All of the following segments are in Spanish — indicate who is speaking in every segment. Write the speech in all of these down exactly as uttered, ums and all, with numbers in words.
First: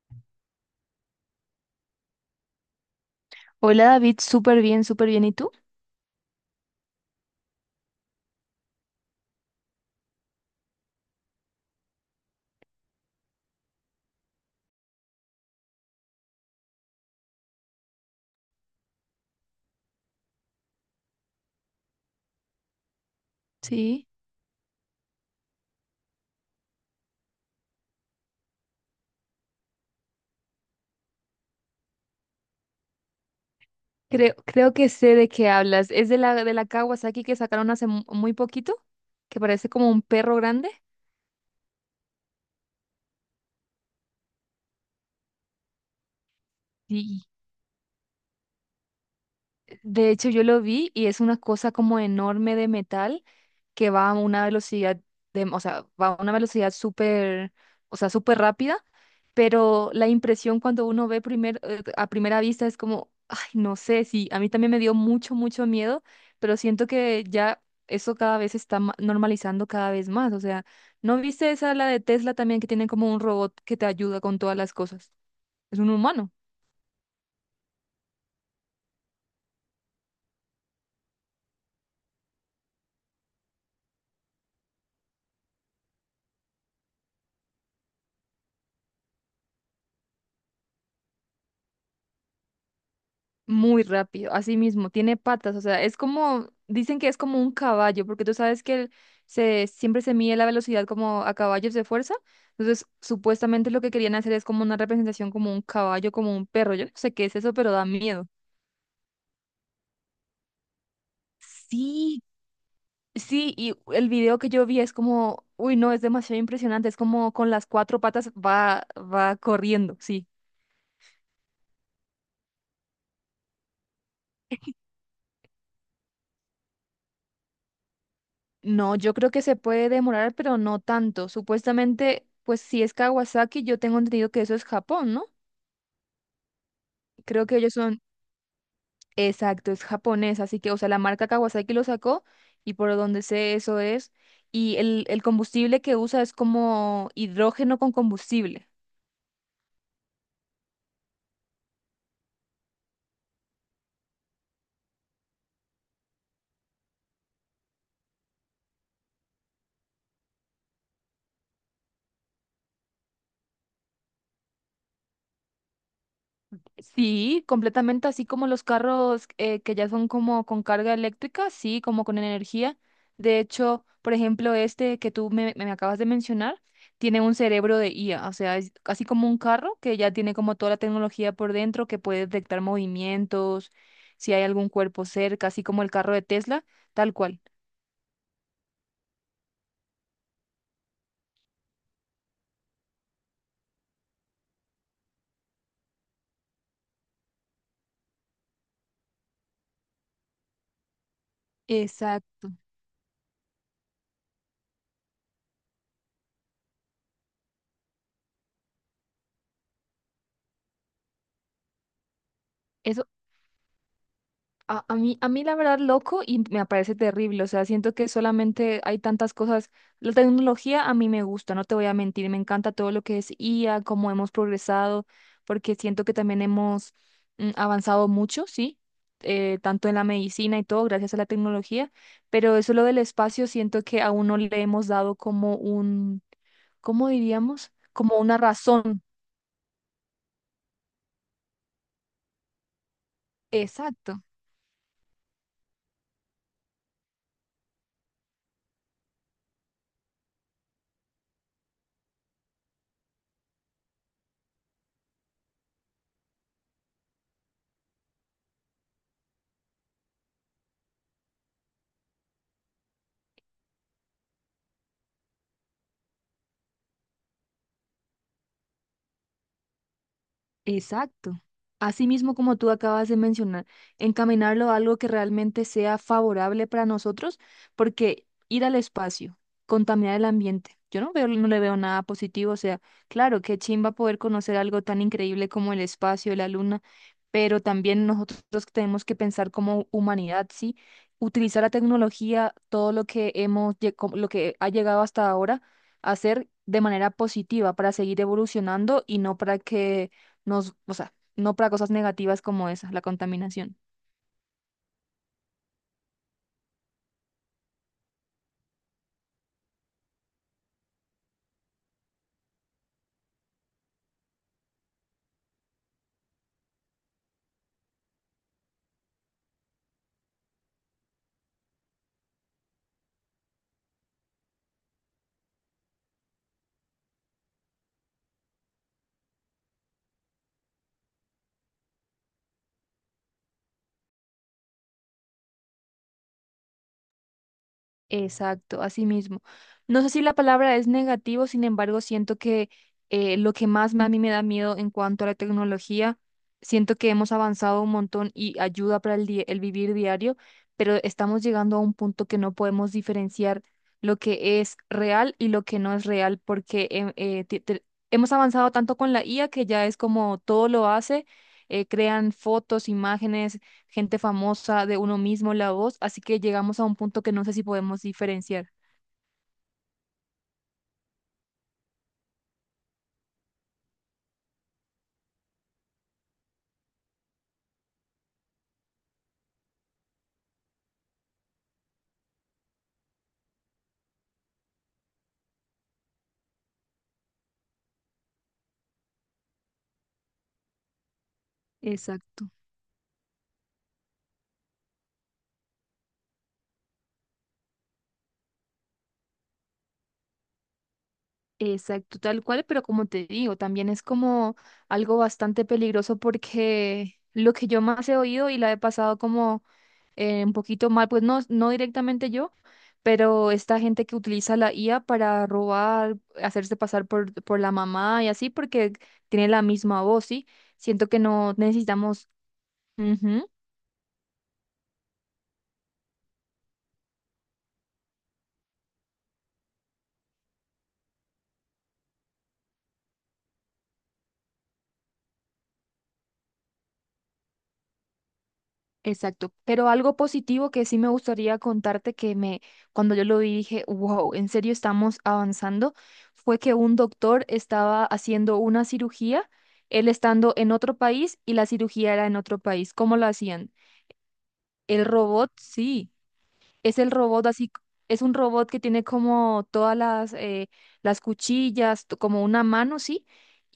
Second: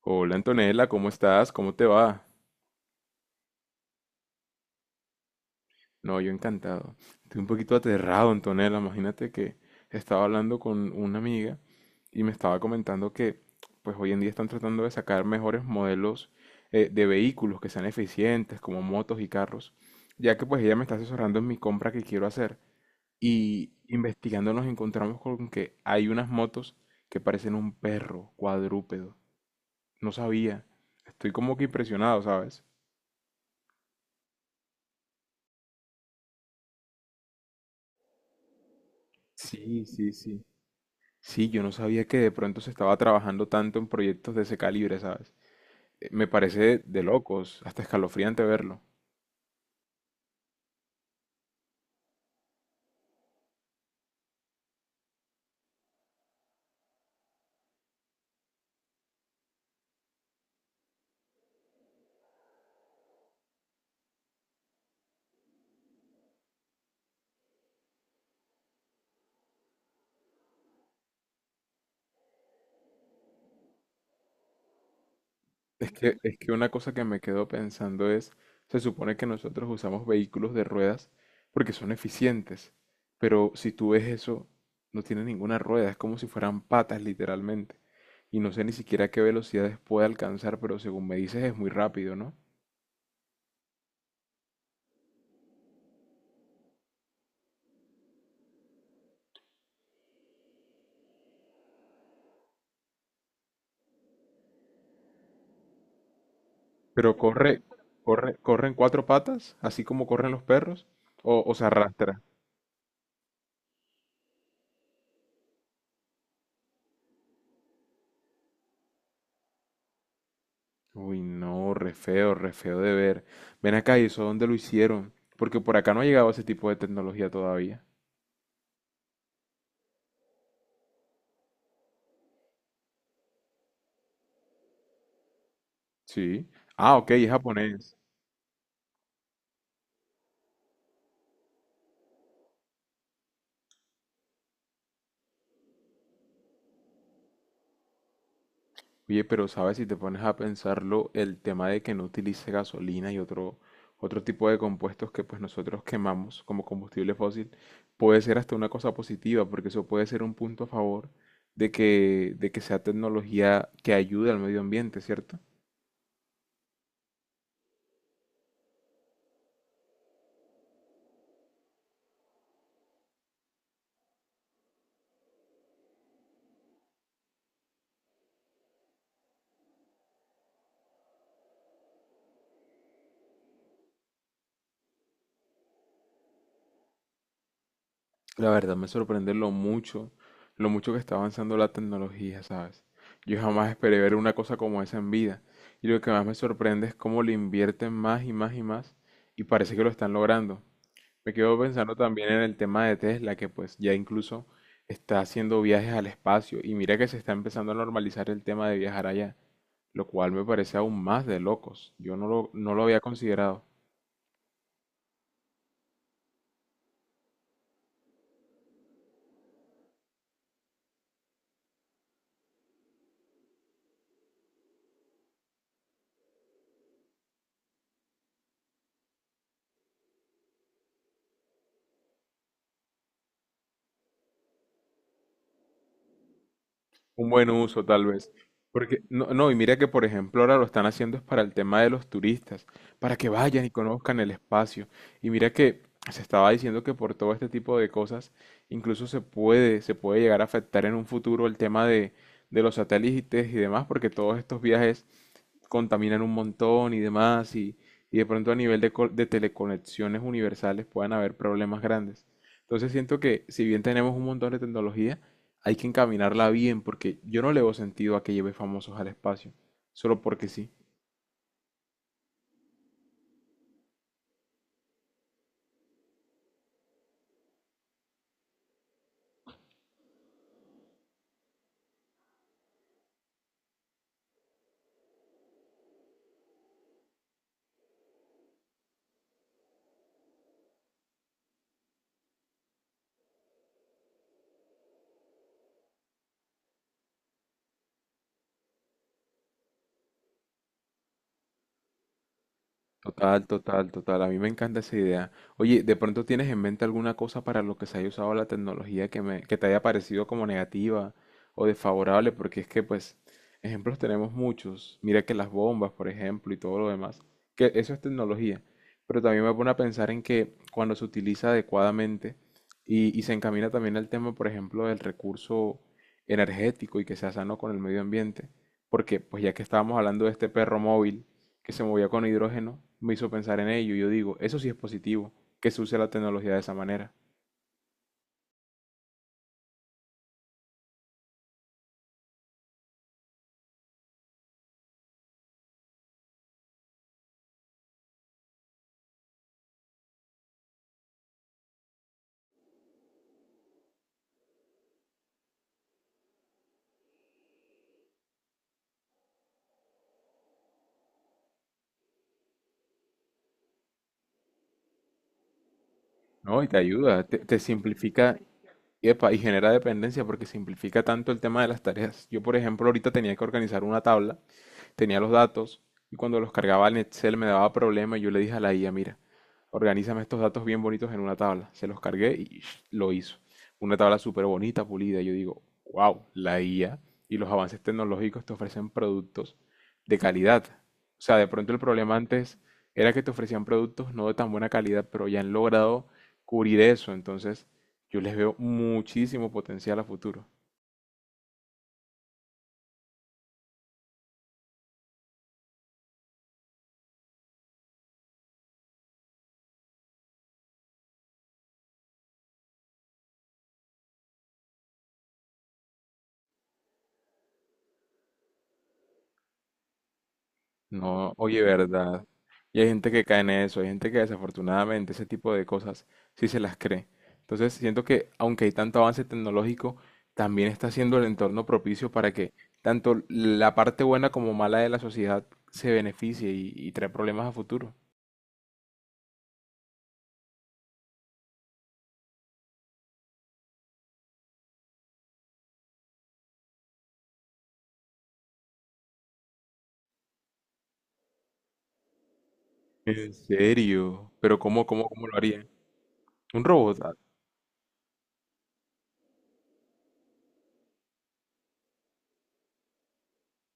Speaker 1: Hola Antonella, ¿cómo estás? ¿Cómo te va?
Speaker 2: Hola David, súper bien, súper bien. ¿Y tú?
Speaker 1: No, yo encantado. Estoy un poquito aterrado, Antonella. Imagínate que estaba hablando con una amiga y me estaba comentando que pues hoy en día están tratando de sacar mejores modelos eh, de vehículos que sean eficientes, como motos y carros, ya que pues ella me está asesorando en mi compra que quiero hacer, y
Speaker 2: Sí,
Speaker 1: investigando nos encontramos con que hay unas motos que parecen un perro cuadrúpedo. No sabía. Estoy como que impresionado, ¿sabes?
Speaker 2: creo, creo que sé de qué hablas. ¿Es de la de la Kawasaki que sacaron hace mu- muy poquito? Que parece
Speaker 1: Sí,
Speaker 2: como un
Speaker 1: sí,
Speaker 2: perro
Speaker 1: sí.
Speaker 2: grande.
Speaker 1: Sí, yo no sabía que de pronto se estaba trabajando tanto en proyectos de ese calibre, ¿sabes? Eh, Me parece de
Speaker 2: Sí.
Speaker 1: locos, hasta escalofriante verlo.
Speaker 2: De hecho, yo lo vi y es una cosa como enorme de metal que va a una velocidad de, o sea, va a una velocidad súper, o sea, súper rápida, pero la impresión cuando uno ve primer, eh, a primera vista es como, ay, no sé, sí, a mí también me dio mucho, mucho miedo, pero siento que ya eso cada vez se está ma- normalizando cada vez más, o sea, ¿no viste esa la de Tesla también que tienen como un robot que te ayuda con todas las cosas? Es un
Speaker 1: Es que,
Speaker 2: humano.
Speaker 1: es que una cosa que me quedo pensando es, se supone que nosotros usamos vehículos de ruedas porque son eficientes, pero si tú ves eso, no tiene ninguna rueda, es como si fueran patas literalmente. Y no sé ni siquiera qué velocidades puede alcanzar, pero según me dices es muy rápido, ¿no?
Speaker 2: Muy rápido, así mismo, tiene patas, o sea, es como, dicen que es como un caballo, porque tú sabes que el- se, siempre se mide la velocidad como a caballos de fuerza, entonces supuestamente lo que querían hacer es como una representación como un caballo, como un perro, yo no sé
Speaker 1: Pero
Speaker 2: qué es eso,
Speaker 1: corre,
Speaker 2: pero da miedo.
Speaker 1: corre, corre en cuatro patas, así como corren los perros, o, o se arrastra.
Speaker 2: Sí, sí, y el video que yo vi es como, uy, no, es demasiado impresionante, es como con las cuatro patas va, va corriendo, sí.
Speaker 1: Uy, no, re feo, re feo de ver. Ven acá, ¿y eso dónde lo hicieron? Porque por acá no ha llegado ese tipo de tecnología todavía.
Speaker 2: No, yo creo que se puede demorar, pero no tanto. Supuestamente, pues si es Kawasaki, yo tengo entendido que eso es Japón, ¿no?
Speaker 1: Sí. Ah, ok, es
Speaker 2: Creo que ellos
Speaker 1: japonés.
Speaker 2: son, exacto, es japonés, así que, o sea, la marca Kawasaki lo sacó y por donde sé eso es. Y el, el combustible que usa es como hidrógeno con combustible.
Speaker 1: Oye, pero sabes, si te pones a pensarlo, el tema de que no utilice gasolina y otro, otro tipo de compuestos que pues nosotros quemamos como combustible fósil, puede ser hasta una cosa positiva, porque eso puede ser un punto a favor de que, de que sea tecnología que ayude al medio ambiente, ¿cierto?
Speaker 2: Sí, completamente así como los carros eh, que ya son como con carga eléctrica, sí, como con energía. De hecho, por ejemplo, este que tú me, me acabas de mencionar, tiene un cerebro de I A, o sea, es así como un carro que ya tiene como toda la tecnología por dentro, que puede detectar movimientos, si hay algún cuerpo cerca, así como el carro de Tesla, tal cual.
Speaker 1: La verdad me sorprende lo mucho, lo mucho que está avanzando la tecnología, ¿sabes? Yo jamás esperé ver una cosa como esa en vida. Y lo que más me sorprende es cómo le invierten más y más y más, y parece que lo están logrando. Me quedo pensando también en
Speaker 2: Exacto.
Speaker 1: el tema de Tesla, que pues ya incluso está haciendo viajes al espacio, y mira que se está empezando a normalizar el tema de viajar allá, lo cual me parece aún más de locos. Yo no lo, no lo había considerado.
Speaker 2: A, a mí, a mí la verdad loco y me parece terrible, o sea, siento que solamente hay tantas cosas, la tecnología a mí me gusta, no te voy a mentir, me encanta todo lo que es I A, cómo hemos progresado, porque siento que también hemos mm, avanzado mucho, ¿sí? Eh, tanto en la medicina y todo, gracias a la tecnología, pero eso lo del espacio, siento que aún no le hemos dado como un, ¿cómo
Speaker 1: Un buen
Speaker 2: diríamos?
Speaker 1: uso, tal
Speaker 2: Como
Speaker 1: vez.
Speaker 2: una razón,
Speaker 1: Porque, no, no, y mira que, por ejemplo, ahora lo están haciendo es para el tema de los turistas, para que vayan y conozcan
Speaker 2: exacto.
Speaker 1: el espacio. Y mira que se estaba diciendo que por todo este tipo de cosas, incluso se puede, se puede llegar a afectar en un futuro el tema de, de los satélites y demás, porque todos estos viajes contaminan un montón y demás, y, y de pronto a nivel de, co- de teleconexiones universales puedan haber problemas grandes. Entonces siento que si bien tenemos un montón de tecnología, hay que encaminarla bien porque yo no le veo sentido a que lleve famosos al espacio, solo porque sí.
Speaker 2: Exacto. Así mismo como tú acabas de mencionar, encaminarlo a algo que realmente sea favorable para nosotros, porque ir al espacio, contaminar el ambiente, yo no veo, no le veo nada positivo, o sea, claro, qué chimba poder conocer algo tan increíble como el espacio, la luna, pero también nosotros tenemos que pensar como humanidad, ¿sí? Utilizar la tecnología, todo lo que hemos, lle- como lo que ha llegado hasta ahora, hacer de manera positiva para seguir evolucionando y no para que nos, o sea, no para cosas negativas como esa, la
Speaker 1: Total,
Speaker 2: contaminación.
Speaker 1: total, total. A mí me encanta esa idea. Oye, ¿de pronto tienes en mente alguna cosa para lo que se haya usado la tecnología que me, que te haya parecido como negativa o desfavorable? Porque es que, pues, ejemplos tenemos muchos. Mira que las bombas, por ejemplo, y todo lo demás, que eso es tecnología. Pero también me pone a pensar en que cuando se utiliza adecuadamente y, y se encamina también al tema, por ejemplo, del recurso energético y que sea sano con el medio ambiente. Porque, pues, ya que estábamos hablando de este perro móvil que se movía con hidrógeno, me hizo pensar en ello. Y yo digo, eso sí es positivo, que se use la tecnología de esa manera.
Speaker 2: Exacto, así mismo. No sé si la palabra es negativo, sin embargo, siento que eh, lo que más me- a mí me da miedo en cuanto a la tecnología, siento que hemos avanzado un montón y ayuda para el, di- el vivir diario, pero estamos llegando a un punto que no podemos diferenciar lo que es real y lo que no es real, porque em- eh, te- te- hemos avanzado tanto con la I A que ya es como todo lo hace, eh, crean fotos, imágenes gente famosa, de uno mismo la voz, así que
Speaker 1: No, y te
Speaker 2: llegamos a un punto
Speaker 1: ayuda,
Speaker 2: que
Speaker 1: te,
Speaker 2: no sé
Speaker 1: te
Speaker 2: si podemos
Speaker 1: simplifica,
Speaker 2: diferenciar.
Speaker 1: epa, y genera dependencia porque simplifica tanto el tema de las tareas. Yo, por ejemplo, ahorita tenía que organizar una tabla, tenía los datos y cuando los cargaba en Excel me daba problema y yo le dije a la I A, mira, organízame estos datos bien bonitos en una tabla. Se los cargué y sh, lo hizo. Una tabla súper bonita, pulida. Yo digo, wow, la I A y los avances tecnológicos te ofrecen productos de calidad. O sea, de pronto el problema
Speaker 2: Exacto.
Speaker 1: antes era que te ofrecían productos no de tan buena calidad, pero ya han logrado cubrir eso. Entonces, yo les veo muchísimo potencial a futuro.
Speaker 2: Exacto, tal cual, pero como te digo, también es como algo bastante peligroso porque lo que yo más he oído y la he pasado como eh, un poquito mal, pues no, no directamente yo, pero esta gente que utiliza la I A para robar, hacerse pasar por, por la mamá y así, porque tiene la misma voz, ¿sí? Siento que
Speaker 1: No,
Speaker 2: no
Speaker 1: oye, verdad.
Speaker 2: necesitamos...
Speaker 1: Y hay gente que cae
Speaker 2: Ujú.
Speaker 1: en eso, hay gente que desafortunadamente ese tipo de cosas sí se las cree. Entonces, siento que aunque hay tanto avance tecnológico, también está siendo el entorno propicio para que tanto la parte buena como mala de la sociedad se beneficie, y, y trae problemas a futuro.
Speaker 2: Exacto, pero algo positivo que sí me gustaría contarte que me, cuando yo lo vi dije, wow, en serio estamos avanzando, fue que un doctor estaba haciendo una cirugía, él estando en otro país y la cirugía era en otro país. ¿Cómo lo
Speaker 1: ¿En
Speaker 2: hacían?
Speaker 1: serio? ¿Pero cómo,
Speaker 2: El
Speaker 1: cómo, cómo lo
Speaker 2: robot,
Speaker 1: haría?
Speaker 2: sí,
Speaker 1: ¿Un
Speaker 2: es el
Speaker 1: robot?
Speaker 2: robot así, c- es un robot que tiene como todas las, eh, las cuchillas, t- como una mano, sí,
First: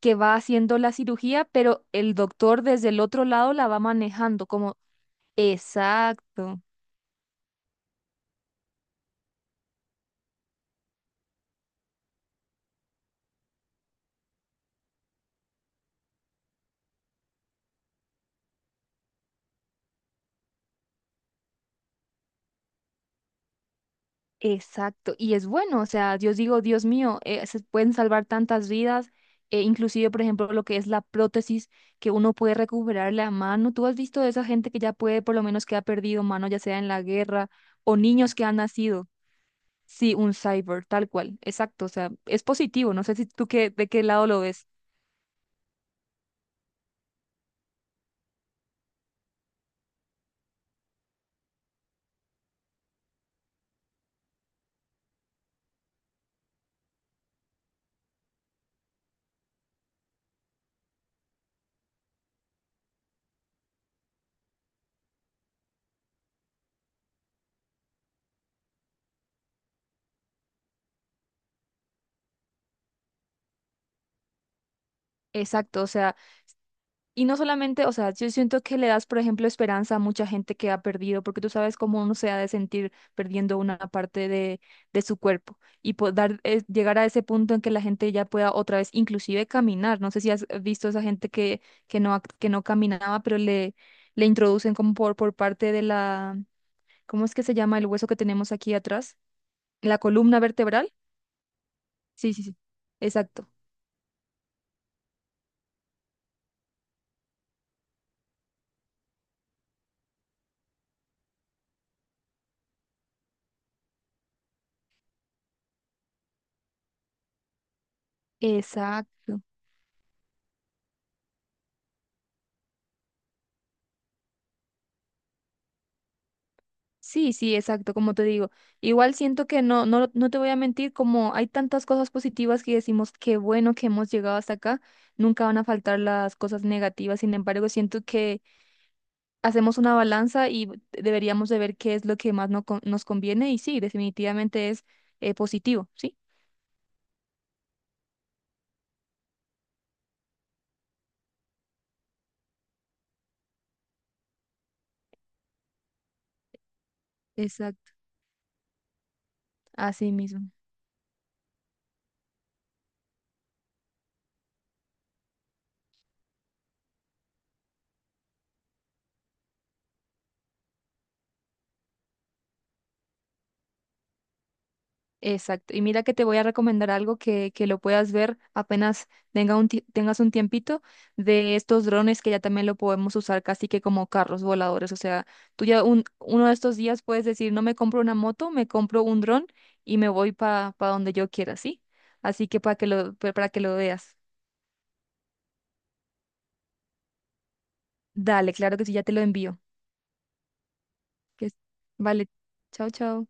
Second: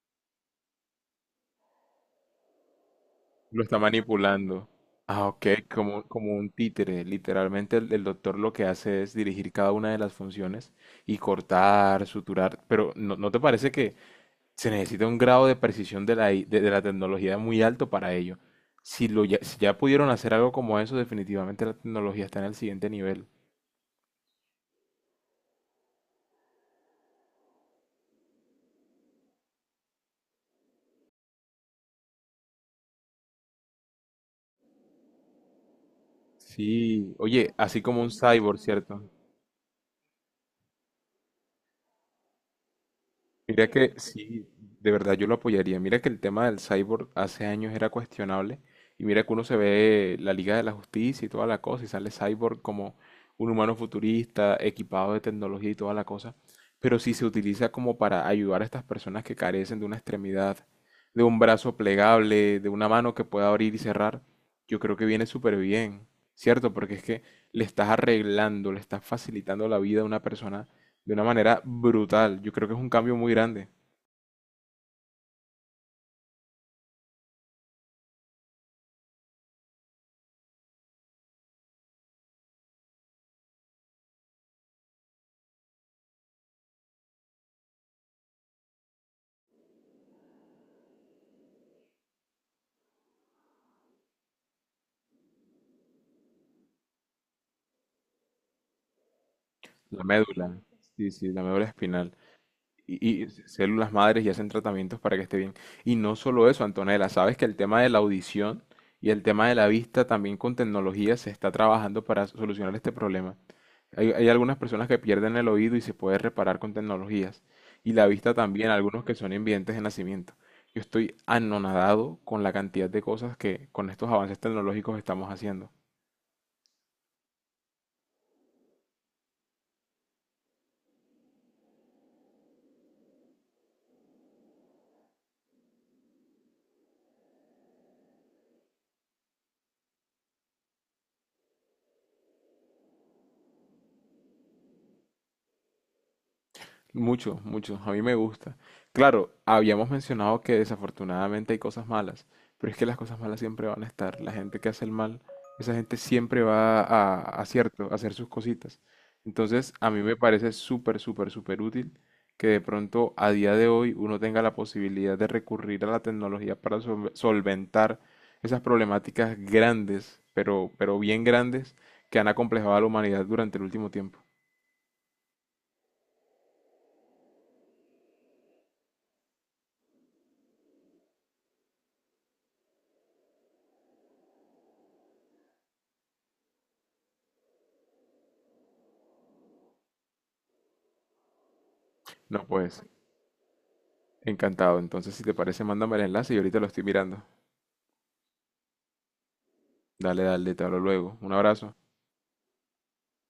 Speaker 2: que va haciendo la cirugía, pero el doctor desde el otro lado
Speaker 1: Lo
Speaker 2: la va
Speaker 1: está
Speaker 2: manejando,
Speaker 1: manipulando.
Speaker 2: como,
Speaker 1: Ah, ok, como, como un
Speaker 2: exacto.
Speaker 1: títere. Literalmente el, el doctor lo que hace es dirigir cada una de las funciones y cortar, suturar. Pero ¿no, no te parece que se necesita un grado de precisión de la, I- de, de la tecnología muy alto para ello? Si, lo ya, si ya pudieron hacer algo como eso, definitivamente la tecnología está en el siguiente nivel.
Speaker 2: Exacto, y es bueno, o sea, yo digo, Dios mío, eh, se pueden salvar tantas vidas, eh, inclusive, por ejemplo, lo que es la prótesis, que uno puede recuperar la mano. ¿Tú has visto de esa gente que ya puede, por lo menos que ha perdido mano, ya sea en la
Speaker 1: Sí,
Speaker 2: guerra,
Speaker 1: oye, así
Speaker 2: o
Speaker 1: como un
Speaker 2: niños que han
Speaker 1: cyborg, ¿cierto?
Speaker 2: nacido? Sí, un cyber, tal cual, exacto, o sea, es positivo, no sé si tú
Speaker 1: Mira
Speaker 2: qué, de
Speaker 1: que
Speaker 2: qué lado lo
Speaker 1: sí,
Speaker 2: ves.
Speaker 1: de verdad yo lo apoyaría. Mira que el tema del cyborg hace años era cuestionable, y mira que uno se ve la Liga de la Justicia y toda la cosa y sale cyborg como un humano futurista, equipado de tecnología y toda la cosa, pero si se utiliza como para ayudar a estas personas que carecen de una extremidad, de un brazo plegable, de una mano que pueda abrir y cerrar, yo creo que viene súper bien, ¿cierto? Porque es que le estás arreglando, le estás facilitando la vida a una persona de una manera brutal. Yo creo que es un cambio muy grande.
Speaker 2: Exacto, o sea, y no solamente, o sea, yo siento que le das, por ejemplo, esperanza a mucha gente que ha perdido, porque tú sabes cómo uno se ha de sentir perdiendo una parte de, de su cuerpo y poder llegar a ese punto en que la gente ya pueda otra vez inclusive caminar. No sé si has visto esa gente que, que no, ac- que no caminaba, pero le, le introducen como por, por parte de la, ¿cómo es que se llama el hueso que tenemos aquí atrás? La
Speaker 1: La
Speaker 2: columna
Speaker 1: médula,
Speaker 2: vertebral.
Speaker 1: sí, sí, la médula espinal.
Speaker 2: Sí, sí, sí.
Speaker 1: Y, y
Speaker 2: Exacto.
Speaker 1: células madres y hacen tratamientos para que esté bien. Y no solo eso, Antonella, sabes que el tema de la audición y el tema de la vista también con tecnología se está trabajando para solucionar este problema. Hay, hay algunas personas que pierden el oído y se puede reparar con tecnologías. Y la vista también, algunos que son
Speaker 2: Exacto.
Speaker 1: invidentes de nacimiento. Yo estoy anonadado con la cantidad de cosas que con estos avances tecnológicos estamos haciendo.
Speaker 2: Sí, sí, exacto, como te digo. Igual siento que no, no, no te voy a mentir, como hay tantas cosas positivas que decimos, qué bueno que hemos llegado hasta acá, nunca van a faltar las cosas negativas. Sin embargo, siento que hacemos una balanza y deberíamos de ver qué es lo que más no con- nos conviene y sí, definitivamente es eh, positivo, ¿sí?
Speaker 1: Mucho, mucho. A mí me gusta. Claro, habíamos mencionado que desafortunadamente hay cosas malas, pero es que las cosas malas siempre van a estar. La gente que hace el mal, esa gente siempre va a, a cierto,
Speaker 2: Exacto,
Speaker 1: a hacer sus cositas. Entonces, a mí
Speaker 2: así
Speaker 1: me
Speaker 2: mismo.
Speaker 1: parece súper, súper, súper útil que de pronto a día de hoy uno tenga la posibilidad de recurrir a la tecnología para sol- solventar esas problemáticas grandes, pero, pero bien grandes, que han acomplejado a la humanidad durante el último tiempo.
Speaker 2: Exacto. Y mira que te voy a recomendar algo que, que lo puedas ver apenas tenga un ti- tengas un tiempito de estos drones que ya también lo podemos usar casi que como carros voladores. O sea, tú ya un, uno de estos días puedes decir, no me compro una moto, me compro un dron y me voy para donde yo quiera, ¿sí?
Speaker 1: No,
Speaker 2: Así que
Speaker 1: puede
Speaker 2: para que lo, pa- para que lo veas.
Speaker 1: Encantado. Entonces, si te parece, mándame el enlace y ahorita lo estoy mirando.
Speaker 2: Dale, claro que sí, ya te lo envío.
Speaker 1: Dale, dale, te hablo luego. Un
Speaker 2: Que
Speaker 1: abrazo.
Speaker 2: vale, chao, chao.